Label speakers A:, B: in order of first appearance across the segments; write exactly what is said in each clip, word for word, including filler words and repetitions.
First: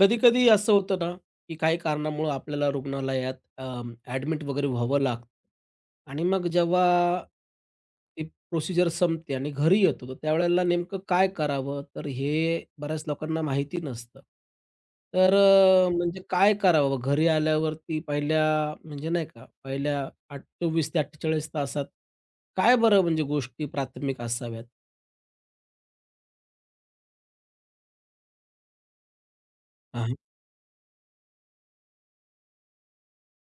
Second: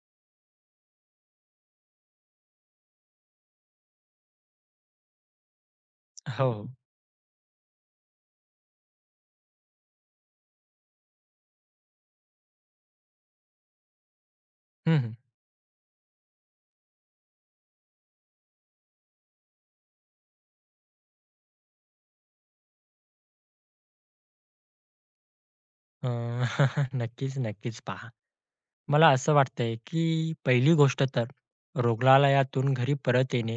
A: कधी-कधी असं होतं ना, की काही कारणामुळं आपल्याला रुग्णालयात अं, ॲडमिट वगैरे व्हावं लागतं आणि मग
B: हो, हो.
A: जेव्हा ती प्रोसिजर संपते आणि घरी येतो, तर त्यावेळेला नेमकं काय करावं? तर हे बऱ्याच लोकांना माहिती नसतं.
B: हं, हं.
A: तर अ, म्हणजे काय करावं? घरी आल्यावरती पहिल्या म्हणजे नाही का, पहिल्या आठ चोवीस ते अठ्ठेचाळीस तासात काय बरं म्हणजे गोष्टी प्राथमिक असाव्यात?
B: अ, नक्कीच, नक्कीच. पहा, मला असं वाटतंय, की
A: हां,
B: पहिली गोष्ट तर रुग्णालयातून घरी परत येणे,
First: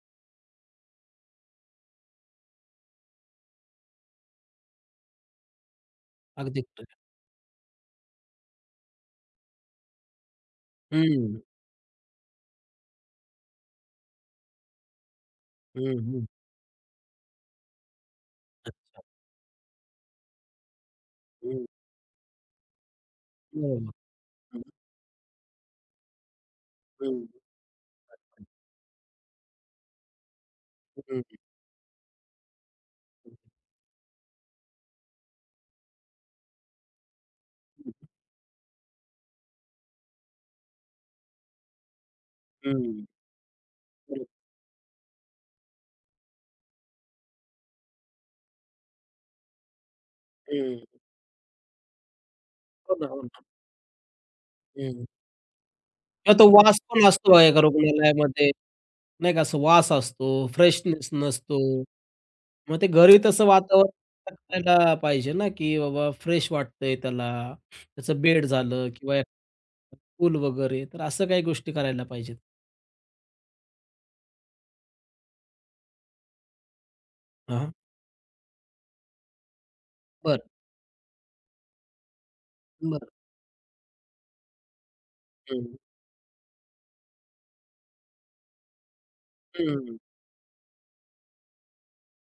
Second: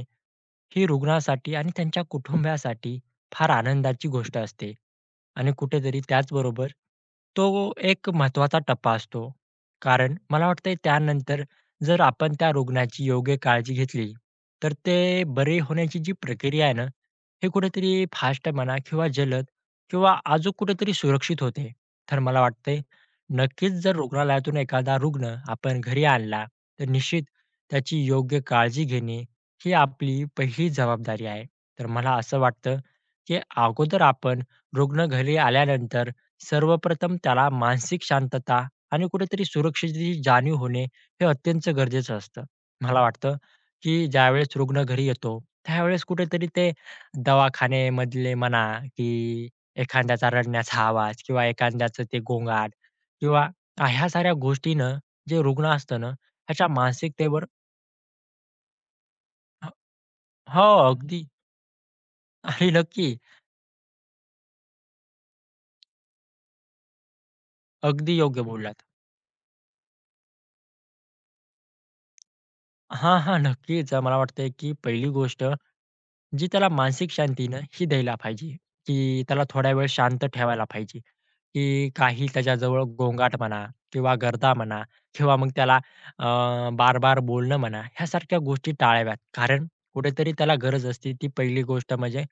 B: ही रुग्णासाठी आणि त्यांच्या कुटुंबासाठी फार आनंदाची गोष्ट असते. आणि कुठेतरी
A: अगदी
B: त्याचबरोबर
A: खरं आहे.
B: तो एक महत्त्वाचा टप्पा असतो. कारण मला वाटतंय
A: हं,
B: त्यानंतर जर आपण त्या रुग्णाची योग्य काळजी घेतली, तर ते बरे
A: हं,
B: होण्याची जी
A: हं.
B: प्रक्रिया आहे ना, हे कुठेतरी फास्ट म्हणा किंवा जलद किंवा आजूक कुठेतरी सुरक्षित
A: हो.
B: होते. तर मला वाटतंय नक्कीच
A: हं,
B: जर रुग्णालयातून
A: हं.
B: एखादा रुग्ण आपण घरी आणला, तर निश्चित
A: हं,
B: त्याची योग्य काळजी घेणे ही आपली पहिली जबाबदारी आहे. तर मला असं वाटतं, की अगोदर आपण रुग्ण घरी आल्यानंतर सर्वप्रथम त्याला मानसिक शांतता आणि कुठेतरी सुरक्षेची जाणीव होणे हे अत्यंत गरजेचं असतं. मला
A: हं.
B: वाटतं, की
A: बरोबर.
B: ज्यावेळेस रुग्ण घरी येतो, त्यावेळेस कुठेतरी ते दवाखानेमधले म्हणा, की एखाद्याचा रडण्याचा
A: हं.
B: आवाज किंवा एखाद्याचं ते गोंगाट
A: हो ना, हो ना.
B: किंवा आ- ह्या साऱ्या गोष्टीनं
A: हं.
B: जे रुग्ण असतं ना,
A: किंवा तो
B: त्याच्या
A: वास पण असतो
B: मानसिकतेवर
A: एका रुग्णालयामध्ये. नाही का, असं
B: ह
A: वास असतो,
B: हो,
A: फ्रेशनेस
B: अगदी
A: नसतो.
B: आणि
A: मग ते
B: नक्की.
A: घरी तसं वातावरण करायला पाहिजे ना, की बाबा फ्रेश वाटतंय त्याला,
B: अगदी
A: त्याचं
B: योग्य
A: बेड
B: बोललात.
A: झालं किंवा पूल वगैरे, तर असं काही गोष्टी करायला पाहिजेत.
B: हां, हां. नक्कीच. मला वाटतंय की पहिली गोष्ट जी त्याला मानसिक शांती ना,
A: हां, हां.
B: ही द्यायला पाहिजे, की त्याला थोडा वेळ शांत
A: बरं,
B: ठेवायला पाहिजे. की काही त्याच्याजवळ
A: बरं.
B: गोंगाट म्हणा किंवा गर्दा म्हणा किंवा मग
A: हं,
B: त्याला अ, बार-बार बोलणं म्हणा, ह्यासारख्या गोष्टी टाळाव्यात.
A: हं,
B: कारण
A: हं,
B: कुठेतरी त्याला गरज असते ती पहिली गोष्ट म्हणजे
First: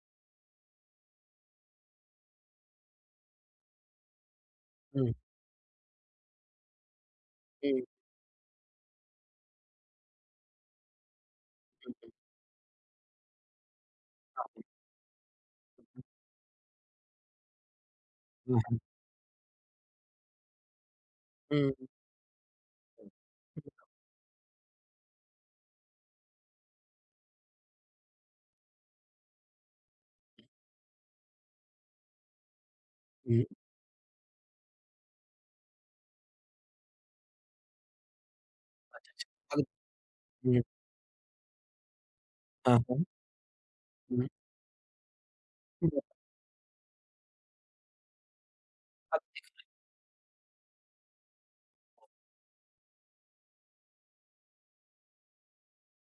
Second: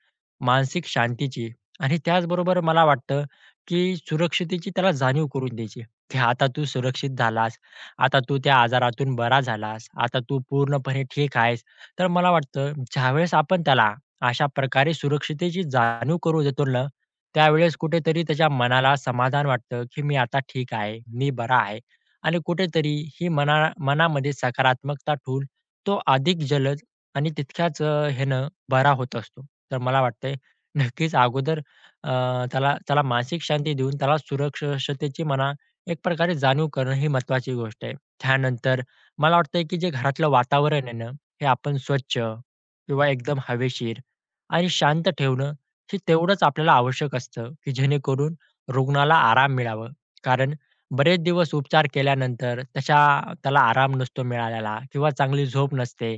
B: मानसिक शांतीची आणि त्याचबरोबर मला वाटतं, की सुरक्षिततेची त्याला
A: हं,
B: जाणीव करून द्यायची, की आता तू सुरक्षित झालास,
A: हं.
B: आता तू त्या आजारातून बरा झालास, आता तू पूर्णपणे ठीक आहेस. तर मला वाटतं ज्यावेळेस आपण त्याला अशा प्रकारे सुरक्षिततेची जाणीव करून देतो ना, त्यावेळेस कुठेतरी त्याच्या
A: हां, हां.
B: मनाला समाधान वाटतं, की मी आता ठीक आहे, मी बरा आहे आणि कुठेतरी ही मना मनामध्ये सकारात्मकता ठेवून तो अधिक जलद आणि तितक्याच अ, ह्यानं बरा होत असतो. तर मला वाटतंय नक्कीच अगोदर अ, त्याला त्याला मानसिक शांती देऊन त्याला सुरक्षिततेची म्हणा एक प्रकारे जाणीव करणं ही महत्त्वाची गोष्ट आहे. त्यानंतर
A: अच्छा, अच्छा.
B: मला वाटतंय, की जे घरातलं
A: अगदी. हं.
B: वातावरण आहे ना, हे आपण स्वच्छ
A: हां, हां.
B: किंवा एकदम हवेशीर
A: हं.
B: आणि शांत ठेवणं हे
A: बरं.
B: तेवढंच आपल्याला आवश्यक असतं, की जेणेकरून रुग्णाला
A: अगदी.
B: आराम मिळावं. कारण बरेच दिवस उपचार केल्यानंतर तशा त्याला आराम नसतो मिळालेला किंवा चांगली झोप नसते.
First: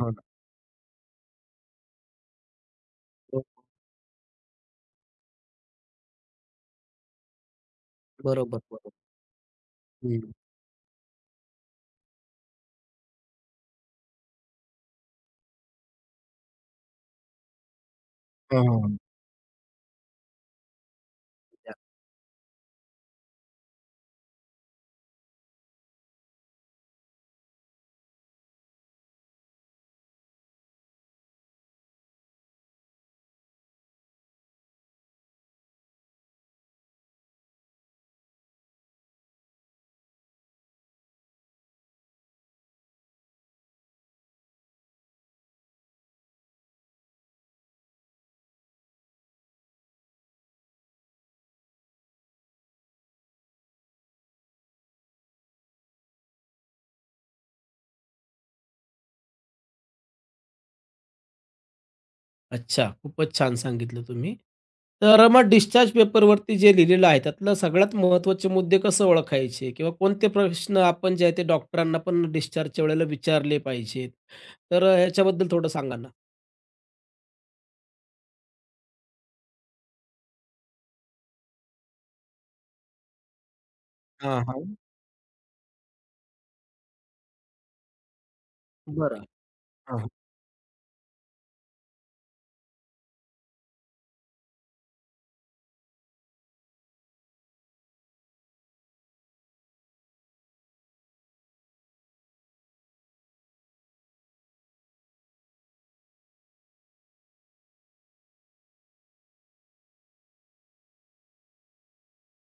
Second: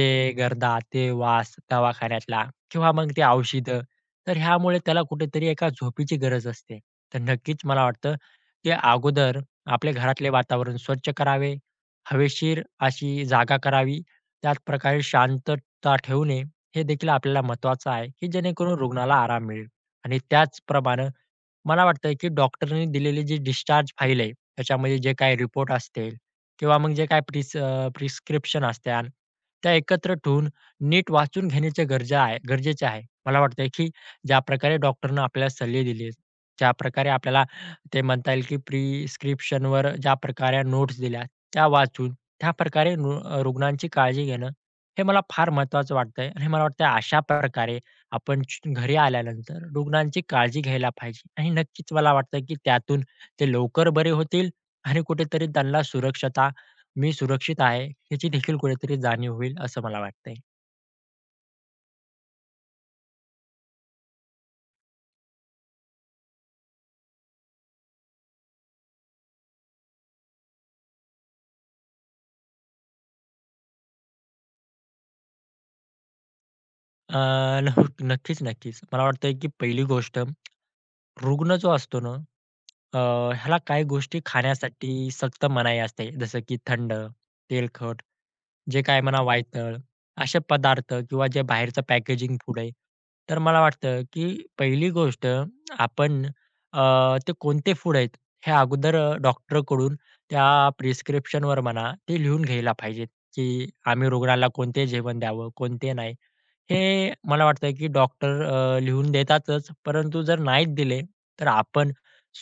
A: हो
B: गर्दा, ते वास दवाखान्यातला किंवा मग ते
A: हो,
B: औषधं. तर ह्यामुळे त्याला कुठेतरी एका झोपीची गरज असते. तर नक्कीच मला वाटतं,
A: बरोबर,
B: की
A: बरोबर.
B: अगोदर आपले घरातले
A: हं.
B: वातावरण स्वच्छ करावे, हवेशीर अशी जागा करावी, त्याचप्रकारे शांतता ठेवणे हे देखील आपल्याला महत्त्वाचं आहे, की
A: हां,
B: जेणेकरून
A: हां.
B: रुग्णाला आराम मिळेल आणि त्याचप्रमाणे मला वाटतं की डॉक्टरनी दिलेली जी डिस्चार्ज फाइल आहे, त्याच्यामध्ये जे काही रिपोर्ट असतील किंवा मग जे काही प्रिस अ, प्रिस्क्रिप्शन असत्याल, त्या एकत्र ठेवून नीट वाचून घेण्याचे गरजा आहे गरजेचे आहे. मला वाटतंय की ज्याप्रकारे डॉक्टरनं आपल्याला सल्ले दिलेत, ज्याप्रकारे आपल्याला ते म्हणता येईल की प्रिस्क्रिप्शनवर ज्याप्रकारे नोट्स दिल्या, त्या वाचून त्याप्रकारे नु अ, रुग्णांची काळजी घेणं, हे मला फार महत्त्वाचं वाटतंय आणि मला वाटतंय अशा प्रकारे आपण च- घरी आल्यानंतर रुग्णांची काळजी घ्यायला पाहिजे आणि नक्कीच मला वाटतं की त्यातून ते लवकर बरे होतील आणि कुठेतरी त्यांना सुरक्षता मी सुरक्षित आहे ह्याची देखील कुठेतरी जाणीव होईल असं मला वाटतंय.
A: अच्छा, खूपच छान सांगितलं तुम्ही. तर मग डिस्चार्ज पेपरवरती जे लिहिलेलं आहे, त्यातलं सगळ्यात महत्त्वाचे मुद्दे कसं ओळखायचे किंवा कोणते प्रश्न आपण जे आहे ते डॉक्टरांना पण डिस्चार्जच्या वेळेला विचारले पाहिजेत? तर अ, ह्याच्याबद्दल थोडं सांगा ना?
B: अं, नह- नक्कीच नक्कीच मला वाटतंय की पहिली गोष्ट रुग्ण जो असतो ना अं, ह्याला काही गोष्टी
A: हां, हां.
B: खाण्यासाठी सक्त मनाई असते जसं की थंड तेलखट जे काय म्हणा
A: बरं.
B: वायतळ,
A: हां, हां.
B: असे पदार्थ किंवा जे बाहेरचं पॅकेजिंग फूड आहे. तर मला वाटतं, की पहिली गोष्ट आपण अ, ते कोणते फूड आहेत, हे अगोदर अ, डॉक्टरकडून त्या प्रिस्क्रिप्शनवर म्हणा, ते लिहून घ्यायला पाहिजेत, की आम्ही रुग्णाला कोणते जेवण द्यावं, कोणते नाही. हे मला वाटतं की डॉक्टर अ, लिहून देतातच, परंतु जर नाहीच दिले, तर आपण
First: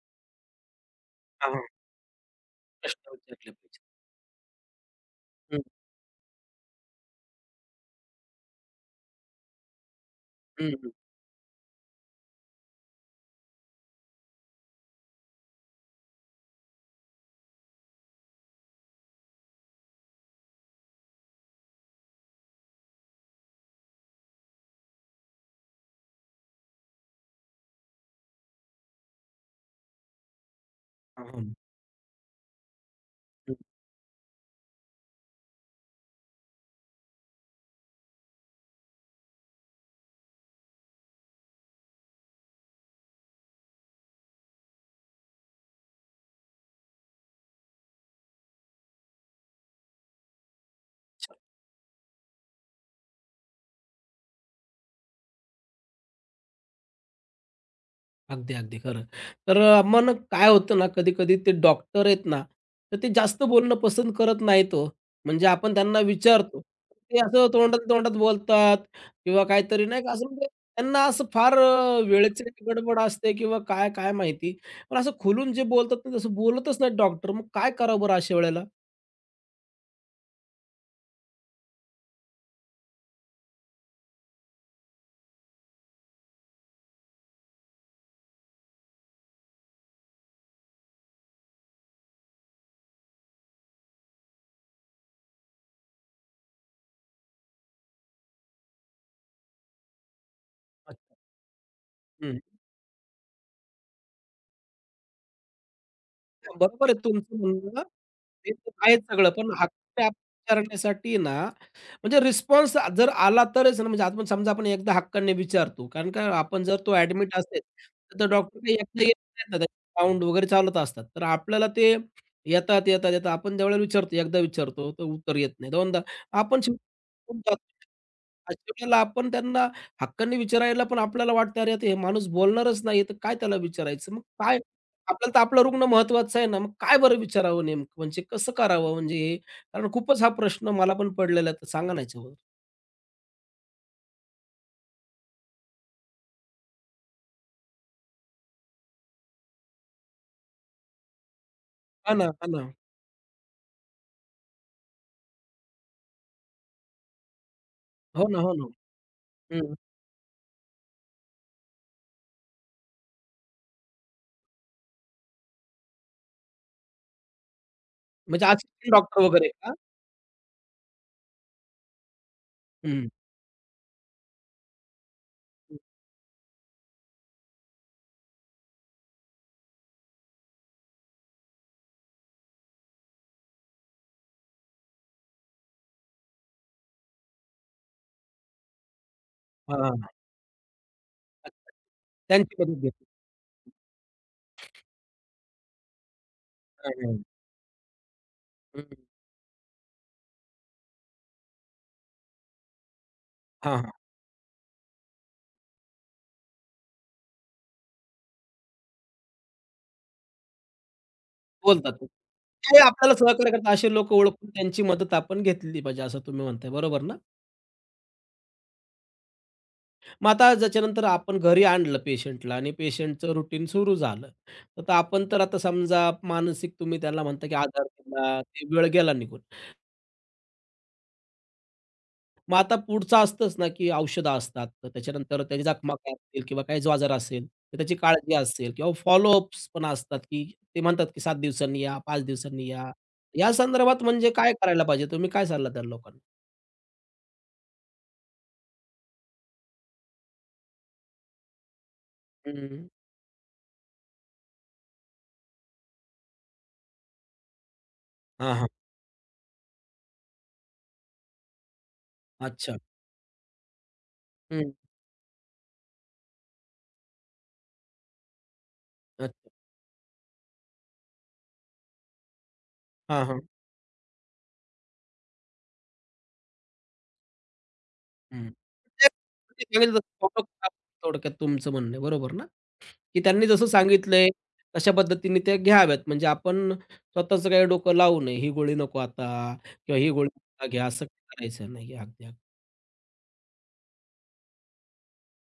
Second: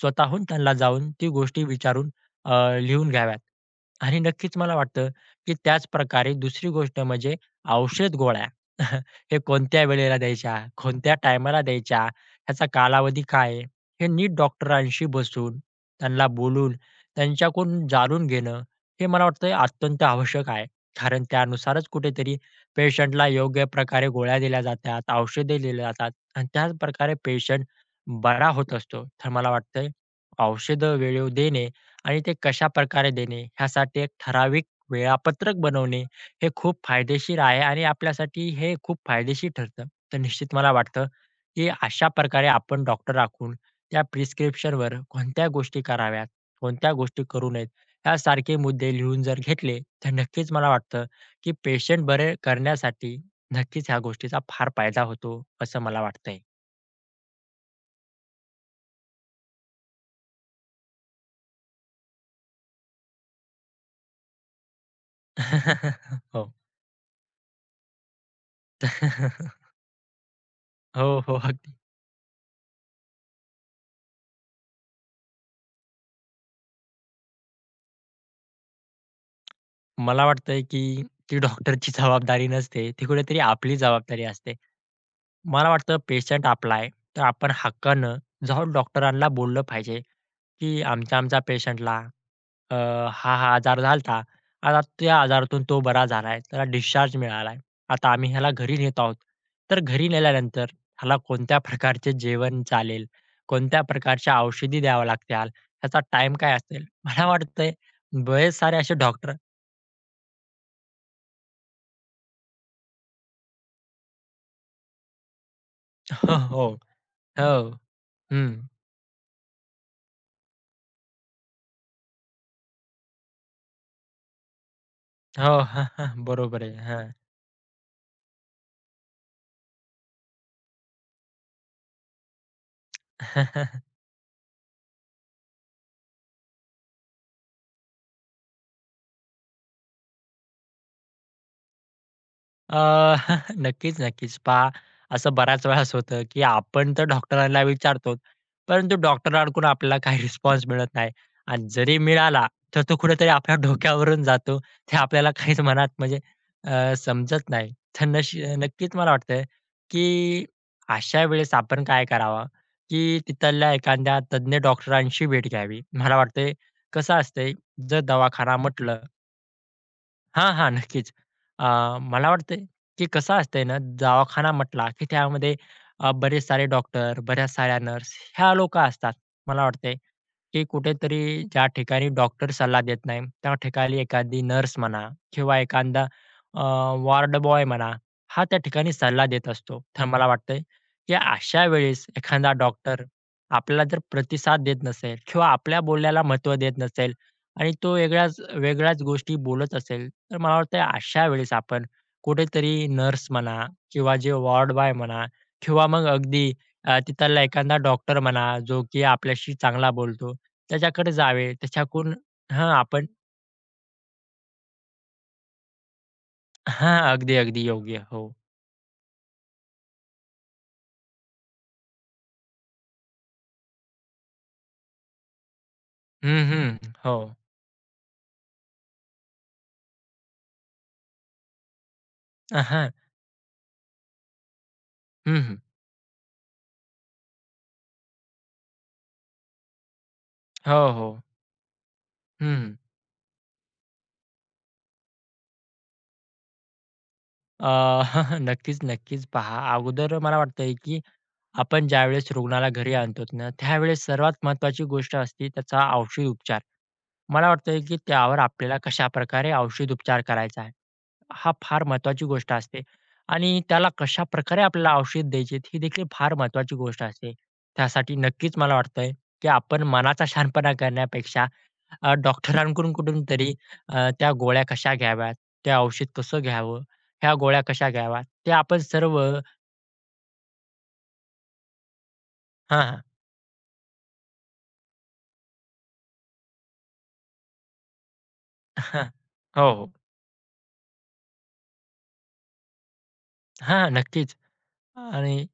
B: स्वतःहून त्यांना जाऊन ती
A: हां, हां.
B: गोष्टी विचारून अ, लिहून
A: प्रश्न विचारले
B: घ्याव्यात.
A: पाहिजेत.
B: आणि नक्कीच मला वाटतं की
A: हं,
B: त्याचप्रकारे दुसरी गोष्ट म्हणजे औषध गोळ्या हे कोणत्या वेळेला द्यायच्या,
A: हं, हं.
B: कोणत्या टायमाला द्यायच्या, ह्याचा कालावधी काय आहे, हे नीट डॉक्टरांशी बसून, त्यांना बोलून, त्यांच्याकडून जाणून घेणं, हे मला वाटतं अत्यंत आवश्यक आहे. कारण त्यानुसारच कुठेतरी पेशंटला योग्य प्रकारे गोळ्या दिल्या जातात, औषधे दिली जातात आणि त्याच प्रकारे पेशंट बरा होत असतो. तर मला वाटतंय औषधं
A: हां,
B: वेळेवर
A: हां.
B: देणे आणि ते कशाप्रकारे देणे ह्यासाठी एक ठराविक वेळापत्रक बनवणे हे खूप फायदेशीर आहे आणि आपल्यासाठी हे खूप फायदेशीर ठरतं. तर निश्चित मला वाटतं, की अशा प्रकारे आपण डॉक्टर राखून त्या प्रिस्क्रिप्शनवर कोणत्या गोष्टी कराव्यात, कोणत्या गोष्टी करू नयेत, यासारखे मुद्दे लिहून जर घेतले, तर नक्कीच मला वाटतं की पेशंट बरे करण्यासाठी नक्कीच ह्या गोष्टीचा फार फायदा होतो, असं मला वाटतंय.
A: अगदी, अगदी खरं. तर अ, मग काय होतं ना, कधी-कधी ते डॉक्टर आहेत ना, तर ते जास्त बोलणं पसंत करत नाहीत तो म्हणजे आपण त्यांना
B: हो.
A: विचारतो, ते असं तोंडात-तोंडात बोलतात किंवा काहीतरी नाही का, असं म्हणजे त्यांना
B: हो,
A: असं
B: हो.
A: फार
B: अगदी.
A: अ, वेळेची गडबड असते किंवा काय, काय माहिती. पण असं खुलून जे बोलतात ना, तसं बोलतच नाहीत डॉक्टर. मग काय करावं बरं अशा वेळेला?
B: मला वाटतंय की ती डॉक्टरची जबाबदारी नसते, ती कुठेतरी आपली जबाबदारी असते. मला वाटतं पेशंट आपला आहे, तर आपण हक्कानं जाऊन डॉक्टरांना बोललं पाहिजे. की आमच्या आमच्या पेशंटला अ, हा हा आजार झाला आता त्या आजारातून तो बरा झालाय. त्याला डिस्चार्ज मिळालाय. आता आम्ही ह्याला घरी नेत आहोत. तर घरी नेल्यानंतर
A: अच्छा.
B: ह्याला कोणत्या प्रकारचे जेवण चालेल? कोणत्या प्रकारच्या औषधी द्याव्या लागतील? ह्याचा टाईम काय असेल?
A: बरोबर आहे
B: मला
A: तुमचं
B: वाटतंय
A: म्हणणं. ते
B: बरेच
A: तर
B: सारे असे
A: आहेच सगळं.
B: डॉक्टर
A: पण हक्क विचारण्यासाठी ना, म्हणजे रिस्पॉन्स जर आला तरच ना, म्हणजे आपण समजा आपण एकदा हक्काने विचारतो. कारण का
B: हो,
A: आपण
B: हो.
A: जर तो ॲडमिट असेल,
B: हो.
A: तर डॉक्टर
B: हं.
A: काही एकटे येत नाहीत ना, त्यांचे राउंड वगैरे चालत असतात. तर आपल्याला ते येतात, येतात, येतात. आपण ज्यावेळेला विचारतो, एकदा विचारतो, तर उत्तर येत
B: हो.
A: नाही. दोनदा आपण
B: बरोबर आहे.
A: शेवटी
B: हां.
A: होऊन जातो. अशा वेळेला आपण त्यांना हक्काने विचारायला पण आपल्याला वाटतं, "अरे, आता हे माणूस बोलणारच नाही, तर काय त्याला विचारायचं?" मग काय आपल्याला तर आपला रुग्ण महत्वाचा आहे ना, मग काय बरं विचारावं नेमकं? म्हणजे कसं करावं म्हणजे हे? कारण खूपच हा प्रश्न मला पण पडलेला आहे, तर सांगा ना याच्यावर.
B: अ, नक्कीच, नक्कीच. पहा, असं बऱ्याच वेळेस होतं, की आपण तर डॉक्टरांना विचारतो, परंतु डॉक्टरांकडून आपल्याला काही रिस्पॉन्स मिळत नाही आणि जरी
A: हां ना,
B: मिळाला,
A: हां ना.
B: तर तो कुठेतरी आपल्या डोक्यावरून जातो. ते आपल्याला काहीच मनात म्हणजे अ, समजत नाही. तर
A: हो ना,
B: नशी
A: हो ना.
B: नक्कीच मला वाटतं,
A: हं.
B: की अशा वेळेस आपण काय करावं, की तिथल्या एखाद्या तज्ञ डॉक्टरांशी भेट घ्यावी. मला वाटतंय कसं असतंय, जर
A: म्हणजे
B: दवाखाना
A: असिस्टंट
B: म्हटलं
A: डॉक्टर वगैरे का?
B: हां, हां. नक्कीच. अ, मला वाटतंय, की
A: हं.
B: कसं असतंय ना, दवाखाना म्हटला, की त्यामध्ये अ, बरेच सारे डॉक्टर, बऱ्याच साऱ्या नर्स ह्या लोकं असतात. मला वाटतंय, की कुठेतरी ज्या ठिकाणी डॉक्टर सल्ला देत नाही, त्या ठिकाणी एखादी नर्स म्हणा किंवा एखादा अ, वॉर्ड बॉय म्हणा, हा त्या ठिकाणी सल्ला देत असतो.
A: हां,
B: तर मला वाटतंय, की अशा वेळेस एखादा
A: त्यांची मदत
B: डॉक्टर
A: घेतली.
B: आपल्याला जर प्रतिसाद देत नसेल किंवा आपल्या बोलण्याला महत्त्व देत
A: हां,
B: नसेल
A: हां.
B: आणि तो वेगळ्याच
A: हं.
B: वेगळ्याच गोष्टी बोलत असेल, तर मला वाटतं अशा वेळेस आपण कुठेतरी नर्स म्हणा
A: हां, हां.
B: किंवा जे वॉर्ड बॉय म्हणा किंवा मग अगदी अ, तिथला एखादा डॉक्टर म्हणा जो की आपल्याशी चांगला बोलतो त्याच्याकडे जावे.
A: बोलतात
B: त्याच्याकडून हां,
A: ते
B: आपण
A: आपल्याला सहकार्य करतात असे लोक ओळखून त्यांची मदत आपण घेतली पाहिजे, असं तुम्ही म्हणताय.
B: हां,
A: बरोबर ना?
B: अगदी, अगदी योग्य. हो.
A: मग आता ज्याच्यानंतर आपण घरी आणलं पेशंटला आणि पेशंटचं रुटीन सुरू झालं. तर आता आपण तर आता समजा
B: हं,
A: मानसिक
B: हं.
A: तुम्ही
B: हो.
A: त्याला म्हणता की आधार दिला, ते वेळ गेला निघून. मग आता
B: हां.
A: पुढचं असतंच ना, की औषधं असतात. तर
B: हं,
A: त्याच्यानंतर
B: हं.
A: त्याची जखमा काय असतील किंवा काही जो आजार असेल, तर त्याची काळजी असेल किंवा फॉलोअप्स पण असतात, की
B: हो,
A: ते म्हणतात
B: हो.
A: की सात दिवसांनी या, पाच दिवसांनी
B: हं,
A: या. या संदर्भात म्हणजे काय करायला पाहिजे? तुम्ही काय सल्ला द्याल लोकांना?
B: अ, नक्कीच, नक्कीच पहा. अगोदर मला वाटतंय की आपण ज्यावेळेस रुग्णाला
A: हं.
B: घरी आणतो ना, त्यावेळेस सर्वात महत्त्वाची गोष्ट असते त्याचा औषध उपचार. मला वाटतंय की त्यावर
A: हां, हां.
B: आपल्याला कशाप्रकारे औषध उपचार करायचा आहे, हा फार महत्त्वाची गोष्ट
A: अच्छा.
B: असते आणि त्याला कशाप्रकारे
A: हं.
B: आपल्याला औषध द्यायचे ही देखील फार महत्त्वाची गोष्ट असते. त्यासाठी नक्कीच मला वाटतंय की
A: अच्छा.
B: आपण मनाचा शहाणपणा करण्यापेक्षा अ, डॉक्टरांकडून
A: हां, हां.
B: कुठूनतरी अ, त्या गोळ्या कशा घ्याव्यात, ते औषध कसं घ्यावं, ह्या गोळ्या कशा घ्याव्यात,
A: हं.
B: ते आपण
A: ते
B: सर्व
A: सांगितलं तसं follow करा थोडक्यात तुमचं म्हणणं आहे, बरोबर ना?
B: हां, हां.
A: की त्यांनी जसं सांगितलंय, तशा पद्धतीने त्या घ्याव्यात. म्हणजे आपण स्वतःचं काही डोकं लावू नये. ही गोळी नको आता
B: हो, हो.
A: किंवा ही गोळी आता घ्या, असं करायचं नाही. अगदी, अगदी.
B: हां, नक्कीच. आणि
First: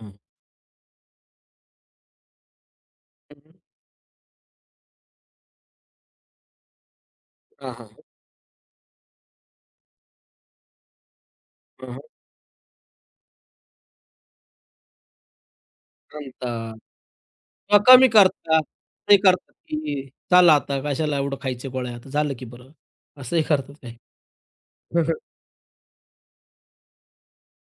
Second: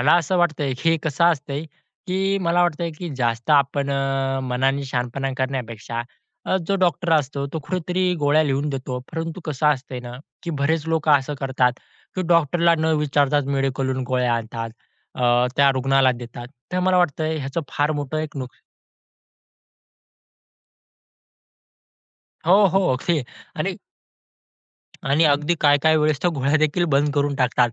A: हं.
B: असं वाटतंय, की हे कसं असतंय, की मला वाटतंय, की
A: हं,
B: जास्त
A: हं.
B: आपण अ, मनाने शहाणपणा करण्यापेक्षा अ, जो डॉक्टर असतो तो
A: हां, हां.
B: कुठेतरी गोळ्या लिहून देतो. परंतु कसं असतंय ना, की बरेच लोकं असं करतात,
A: हां, हां.
B: की डॉक्टरला न विचारताच मेडिकलहून गोळ्या आणतात. अ, त्या रुग्णाला देतात.
A: सांगतात
B: तर मला वाटतंय ह्याचं
A: किंवा
B: फार
A: कमी
B: मोठं एक नुक
A: करतात. ते करतात की चला आता कशाला एवढं खायचे गोळ्या, आता झालं की
B: हो,
A: बरं.
B: हो. ते
A: असंही करतात
B: आणि
A: काही.
B: आणि अगदी काय काही वेळेस तर गोळ्या देखील बंद करून टाकतात.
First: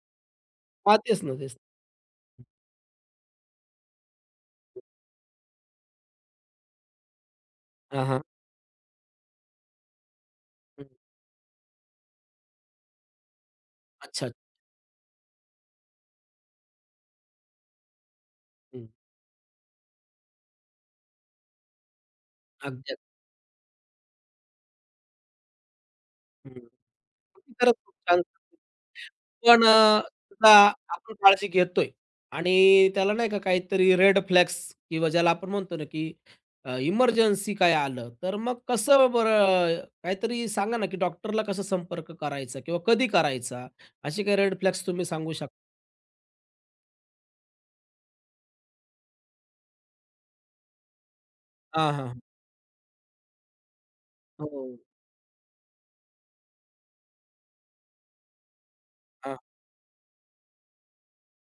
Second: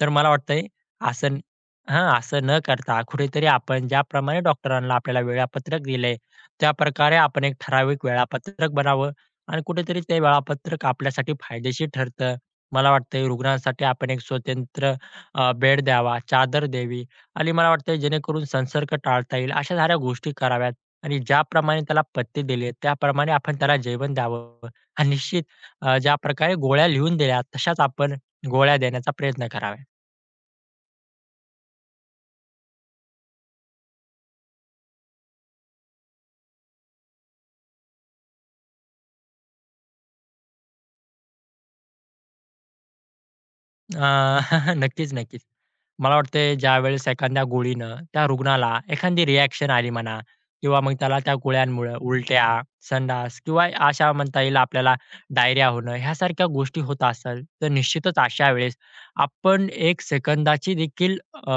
B: तर मला वाटतंय
A: हां, तेच ना,
B: असं
A: तेच.
B: हां, असं न करता कुठेतरी आपण ज्याप्रमाणे डॉक्टरांना आपल्याला वेळापत्रक दिलंय, त्याप्रकारे आपण एक ठराविक
A: हां, हां.
B: वेळापत्रक बनावं आणि कुठेतरी ते वेळापत्रक
A: हं.
B: आपल्यासाठी फायदेशीर ठरतं. मला वाटतंय रुग्णांसाठी आपण एक
A: अच्छा.
B: स्वतंत्र अ, बेड द्यावा, चादर द्यावी आणि मला वाटतंय जेणेकरून
A: हं.
B: संसर्ग टाळता येईल अशा साऱ्या गोष्टी कराव्यात आणि ज्याप्रमाणे त्याला पथ्य दिले
A: अगदी.
B: त्याप्रमाणे आपण त्याला जेवण द्यावं आणि निश्चित अ,
A: हं.
B: ज्याप्रकारे गोळ्या लिहून दिल्या
A: खरंच
B: तशाच
A: खूप
B: आपण
A: छान.
B: गोळ्या देण्याचा प्रयत्न
A: पण अ,
B: करावा.
A: त्याला आपण काळजी घेतोय आणि त्याला नाही का काहीतरी रेड फ्लॅग्स किंवा ज्याला आपण म्हणतो ना, की इमर्जन्सी काय आलं, तर मग कसं बरं काहीतरी सांगा ना, की डॉक्टरला कसा संपर्क करायचा किंवा कधी करायचा?
B: अ,
A: असे काही रेड फ्लॅग्स तुम्ही
B: नक्कीच,
A: सांगू
B: नक्कीच.
A: शकता?
B: मला वाटतंय ज्यावेळेस एखाद्या गोळीनं त्या रुग्णाला एखादी रिएक्शन आली म्हणा किंवा मग त्याला त्या
A: हां,
B: गोळ्यांमुळे
A: हां.
B: उलट्या, संडास किंवा अशा म्हणता येईल
A: हो.
B: आपल्याला डायरिया होणं ह्यासारख्या गोष्टी होत असेल, तर निश्चितच अशा वेळेस
A: हां,
B: आपण एक सेकंदाची देखील अ,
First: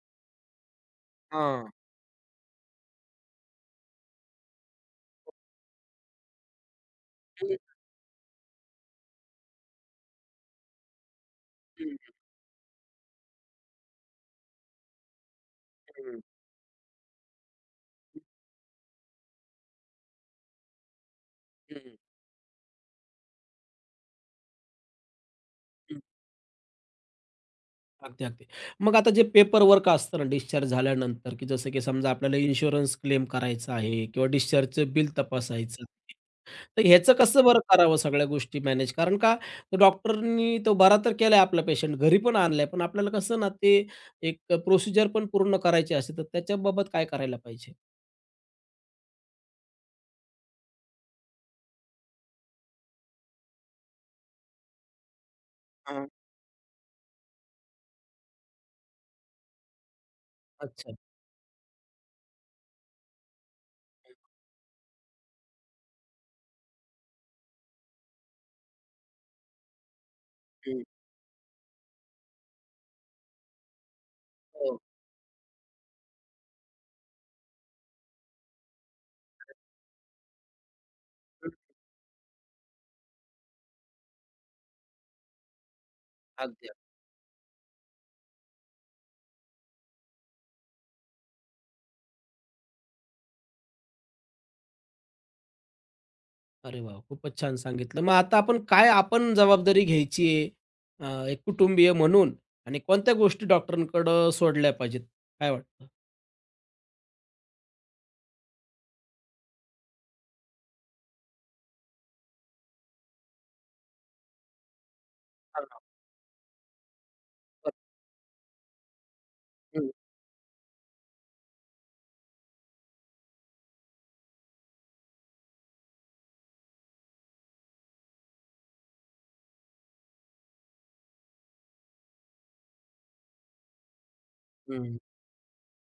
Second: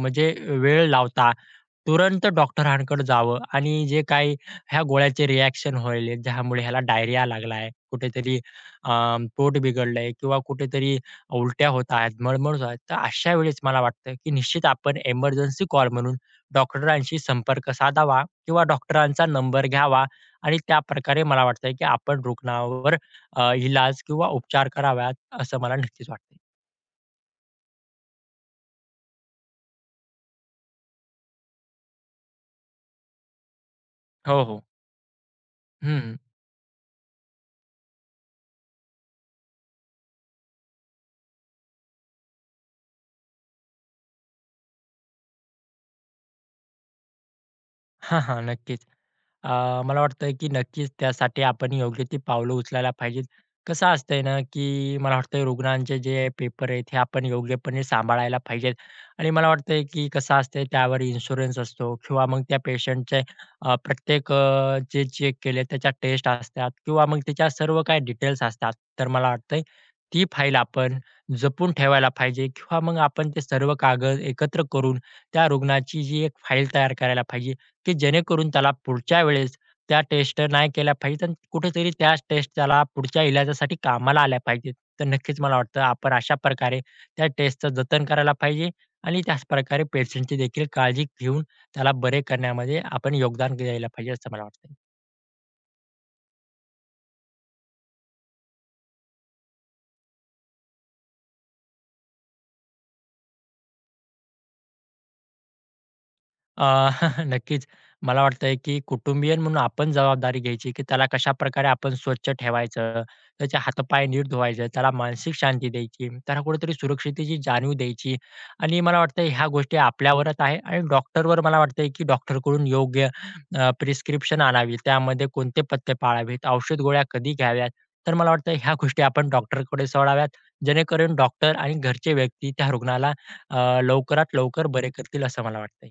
B: म्हणजे वेळ लावता
A: हां.
B: तुरंत डॉक्टरांकडे जावं आणि जे काही ह्या गोळ्याचे रिएक्शन होईल, ज्यामुळे ह्याला डायरिया
A: हं,
B: लागलाय, कुठेतरी अ, पोट बिघडलंय किंवा कुठेतरी उलट्या होत
A: हं,
B: आहेत, मळमळ होत आहेत. तर अशा वेळेस मला वाटतं, की निश्चित आपण एमर्जन्सी कॉल म्हणून
A: हं.
B: डॉक्टरांशी संपर्क साधावा किंवा डॉक्टरांचा नंबर घ्यावा आणि त्याप्रकारे मला वाटतं,
A: हं,
B: की
A: हं.
B: आपण रुग्णावर अ, इलाज किंवा उपचार कराव्यात, असं मला नक्कीच वाटतं.
A: अगदी, अगदी. मग आता जे पेपर वर्क असतं ना डिस्चार्ज झाल्यानंतर, की जसं की समजा आपल्याला इन्शुरन्स क्लेम करायचा आहे किंवा
B: हो, हो.
A: डिस्चार्जचं बिल तपासायचं,
B: हं, हं.
A: तर ह्याचं कसं बरं करावं सगळ्या गोष्टी मॅनेज? कारण का तो डॉक्टरनी तो बरा तर केलाय आपला पेशंट, घरी पण आणलाय, पण आपल्याला कसं ना ते एक अ, प्रोसिजर पण पूर्ण करायची असते, तर त्याच्याबाबत काय करायला पाहिजे?
B: हां, नक्कीच. अ, मला वाटतंय की नक्कीच त्यासाठी आपण योग्य ती पावलं उचलायला पाहिजेत. कसं असतंय ना, की मला वाटतंय रुग्णांचे
A: हां.
B: जे पेपर आहेत, हे आपण योग्यपणे सांभाळायला पाहिजेत. आणि मला वाटतंय की कसं असतंय
A: अच्छा.
B: त्यावर इन्शुरन्स असतो किंवा मग त्या पेशंटचे अ, प्रत्येक अ, जे चेक केले त्याच्या टेस्ट असतात किंवा मग त्याच्या सर्व काही डिटेल्स असतात. तर मला वाटतंय ती फाईल
A: हं.
B: आपण जपून ठेवायला पाहिजे किंवा मग आपण ते सर्व कागद एकत्र
A: हो.
B: करून त्या रुग्णाची जी एक फाईल तयार करायला पाहिजे. की जेणेकरून त्याला पुढच्या वेळेस त्या टेस्ट नाही केल्या पाहिजेत आणि कुठेतरी त्या टेस्ट त्याला पुढच्या इलाजासाठी कामाला आल्या पाहिजेत. तर नक्कीच मला वाटतं आपण अशा
A: अगदी.
B: प्रकारे त्या टेस्टचं जतन करायला पाहिजे आणि त्याच प्रकारे पेशंटची देखील काळजी घेऊन त्याला बरे करण्यामध्ये आपण योगदान द्यायला पाहिजे असं मला वाटतं.
A: अरे वाह! खूपच छान सांगितलं. मग आता आपण काय आपण जबाबदारी घ्यायची आहे, अ, एक कुटुंबीय म्हणून आणि कोणत्या गोष्टी डॉक्टरांकडं सोडल्या पाहिजेत? काय वाटतं?
B: अ, नक्कीच. मला वाटतंय, की कुटुंबीय म्हणून आपण जबाबदारी घ्यायची, की त्याला कशाप्रकारे आपण स्वच्छ ठेवायचं, त्याचे हातपाय नीट धुवायचे, त्याला मानसिक
A: हां,
B: शांती
A: हां.
B: द्यायची, त्याला कुठेतरी सुरक्षिततेची जाणीव द्यायची आणि मला वाटतं ह्या गोष्टी
A: हं,
B: आपल्यावरच आहे आणि डॉक्टरवर मला वाटतंय, की डॉक्टरकडून योग्य अ, प्रिस्क्रिप्शन आणावी. त्यामध्ये कोणते पथ्य पाळावेत, औषध गोळ्या कधी घ्याव्यात. तर मला वाटतं ह्या गोष्टी आपण डॉक्टरकडे सोडाव्यात, जेणेकरून डॉक्टर आणि घरचे व्यक्ती त्या रुग्णाला अ, लवकरात लवकर बरे करतील असं मला वाटतंय.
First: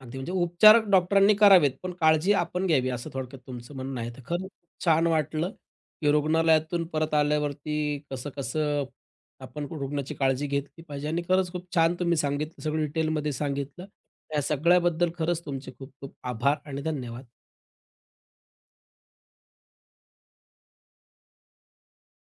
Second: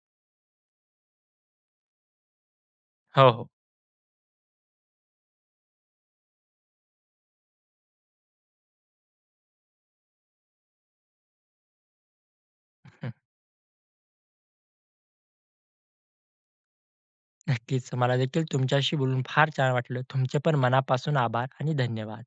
A: अगदी म्हणजे उपचार डॉक्टरांनी करावेत, पण काळजी आपण घ्यावी असं
B: हो,
A: थोडक्यात
B: हो.
A: तुमचं म्हणणं आहे. तर खरंच खूप छान वाटलं, की रुग्णालयातून परत आल्यावरती कसं-कसं आपण कु- रुग्णाची काळजी घेतली पाहिजे आणि खरंच खूप छान तुम्ही सांगितलं, सगळं
B: हं.
A: डिटेलमध्ये सांगितलं. या सगळ्याबद्दल खरंच तुमचे खूप खूप आभार आणि धन्यवाद.
B: नक्कीच. मला देखील तुमच्याशी बोलून फार छान वाटलं. तुमचे पण मनापासून आभार आणि धन्यवाद.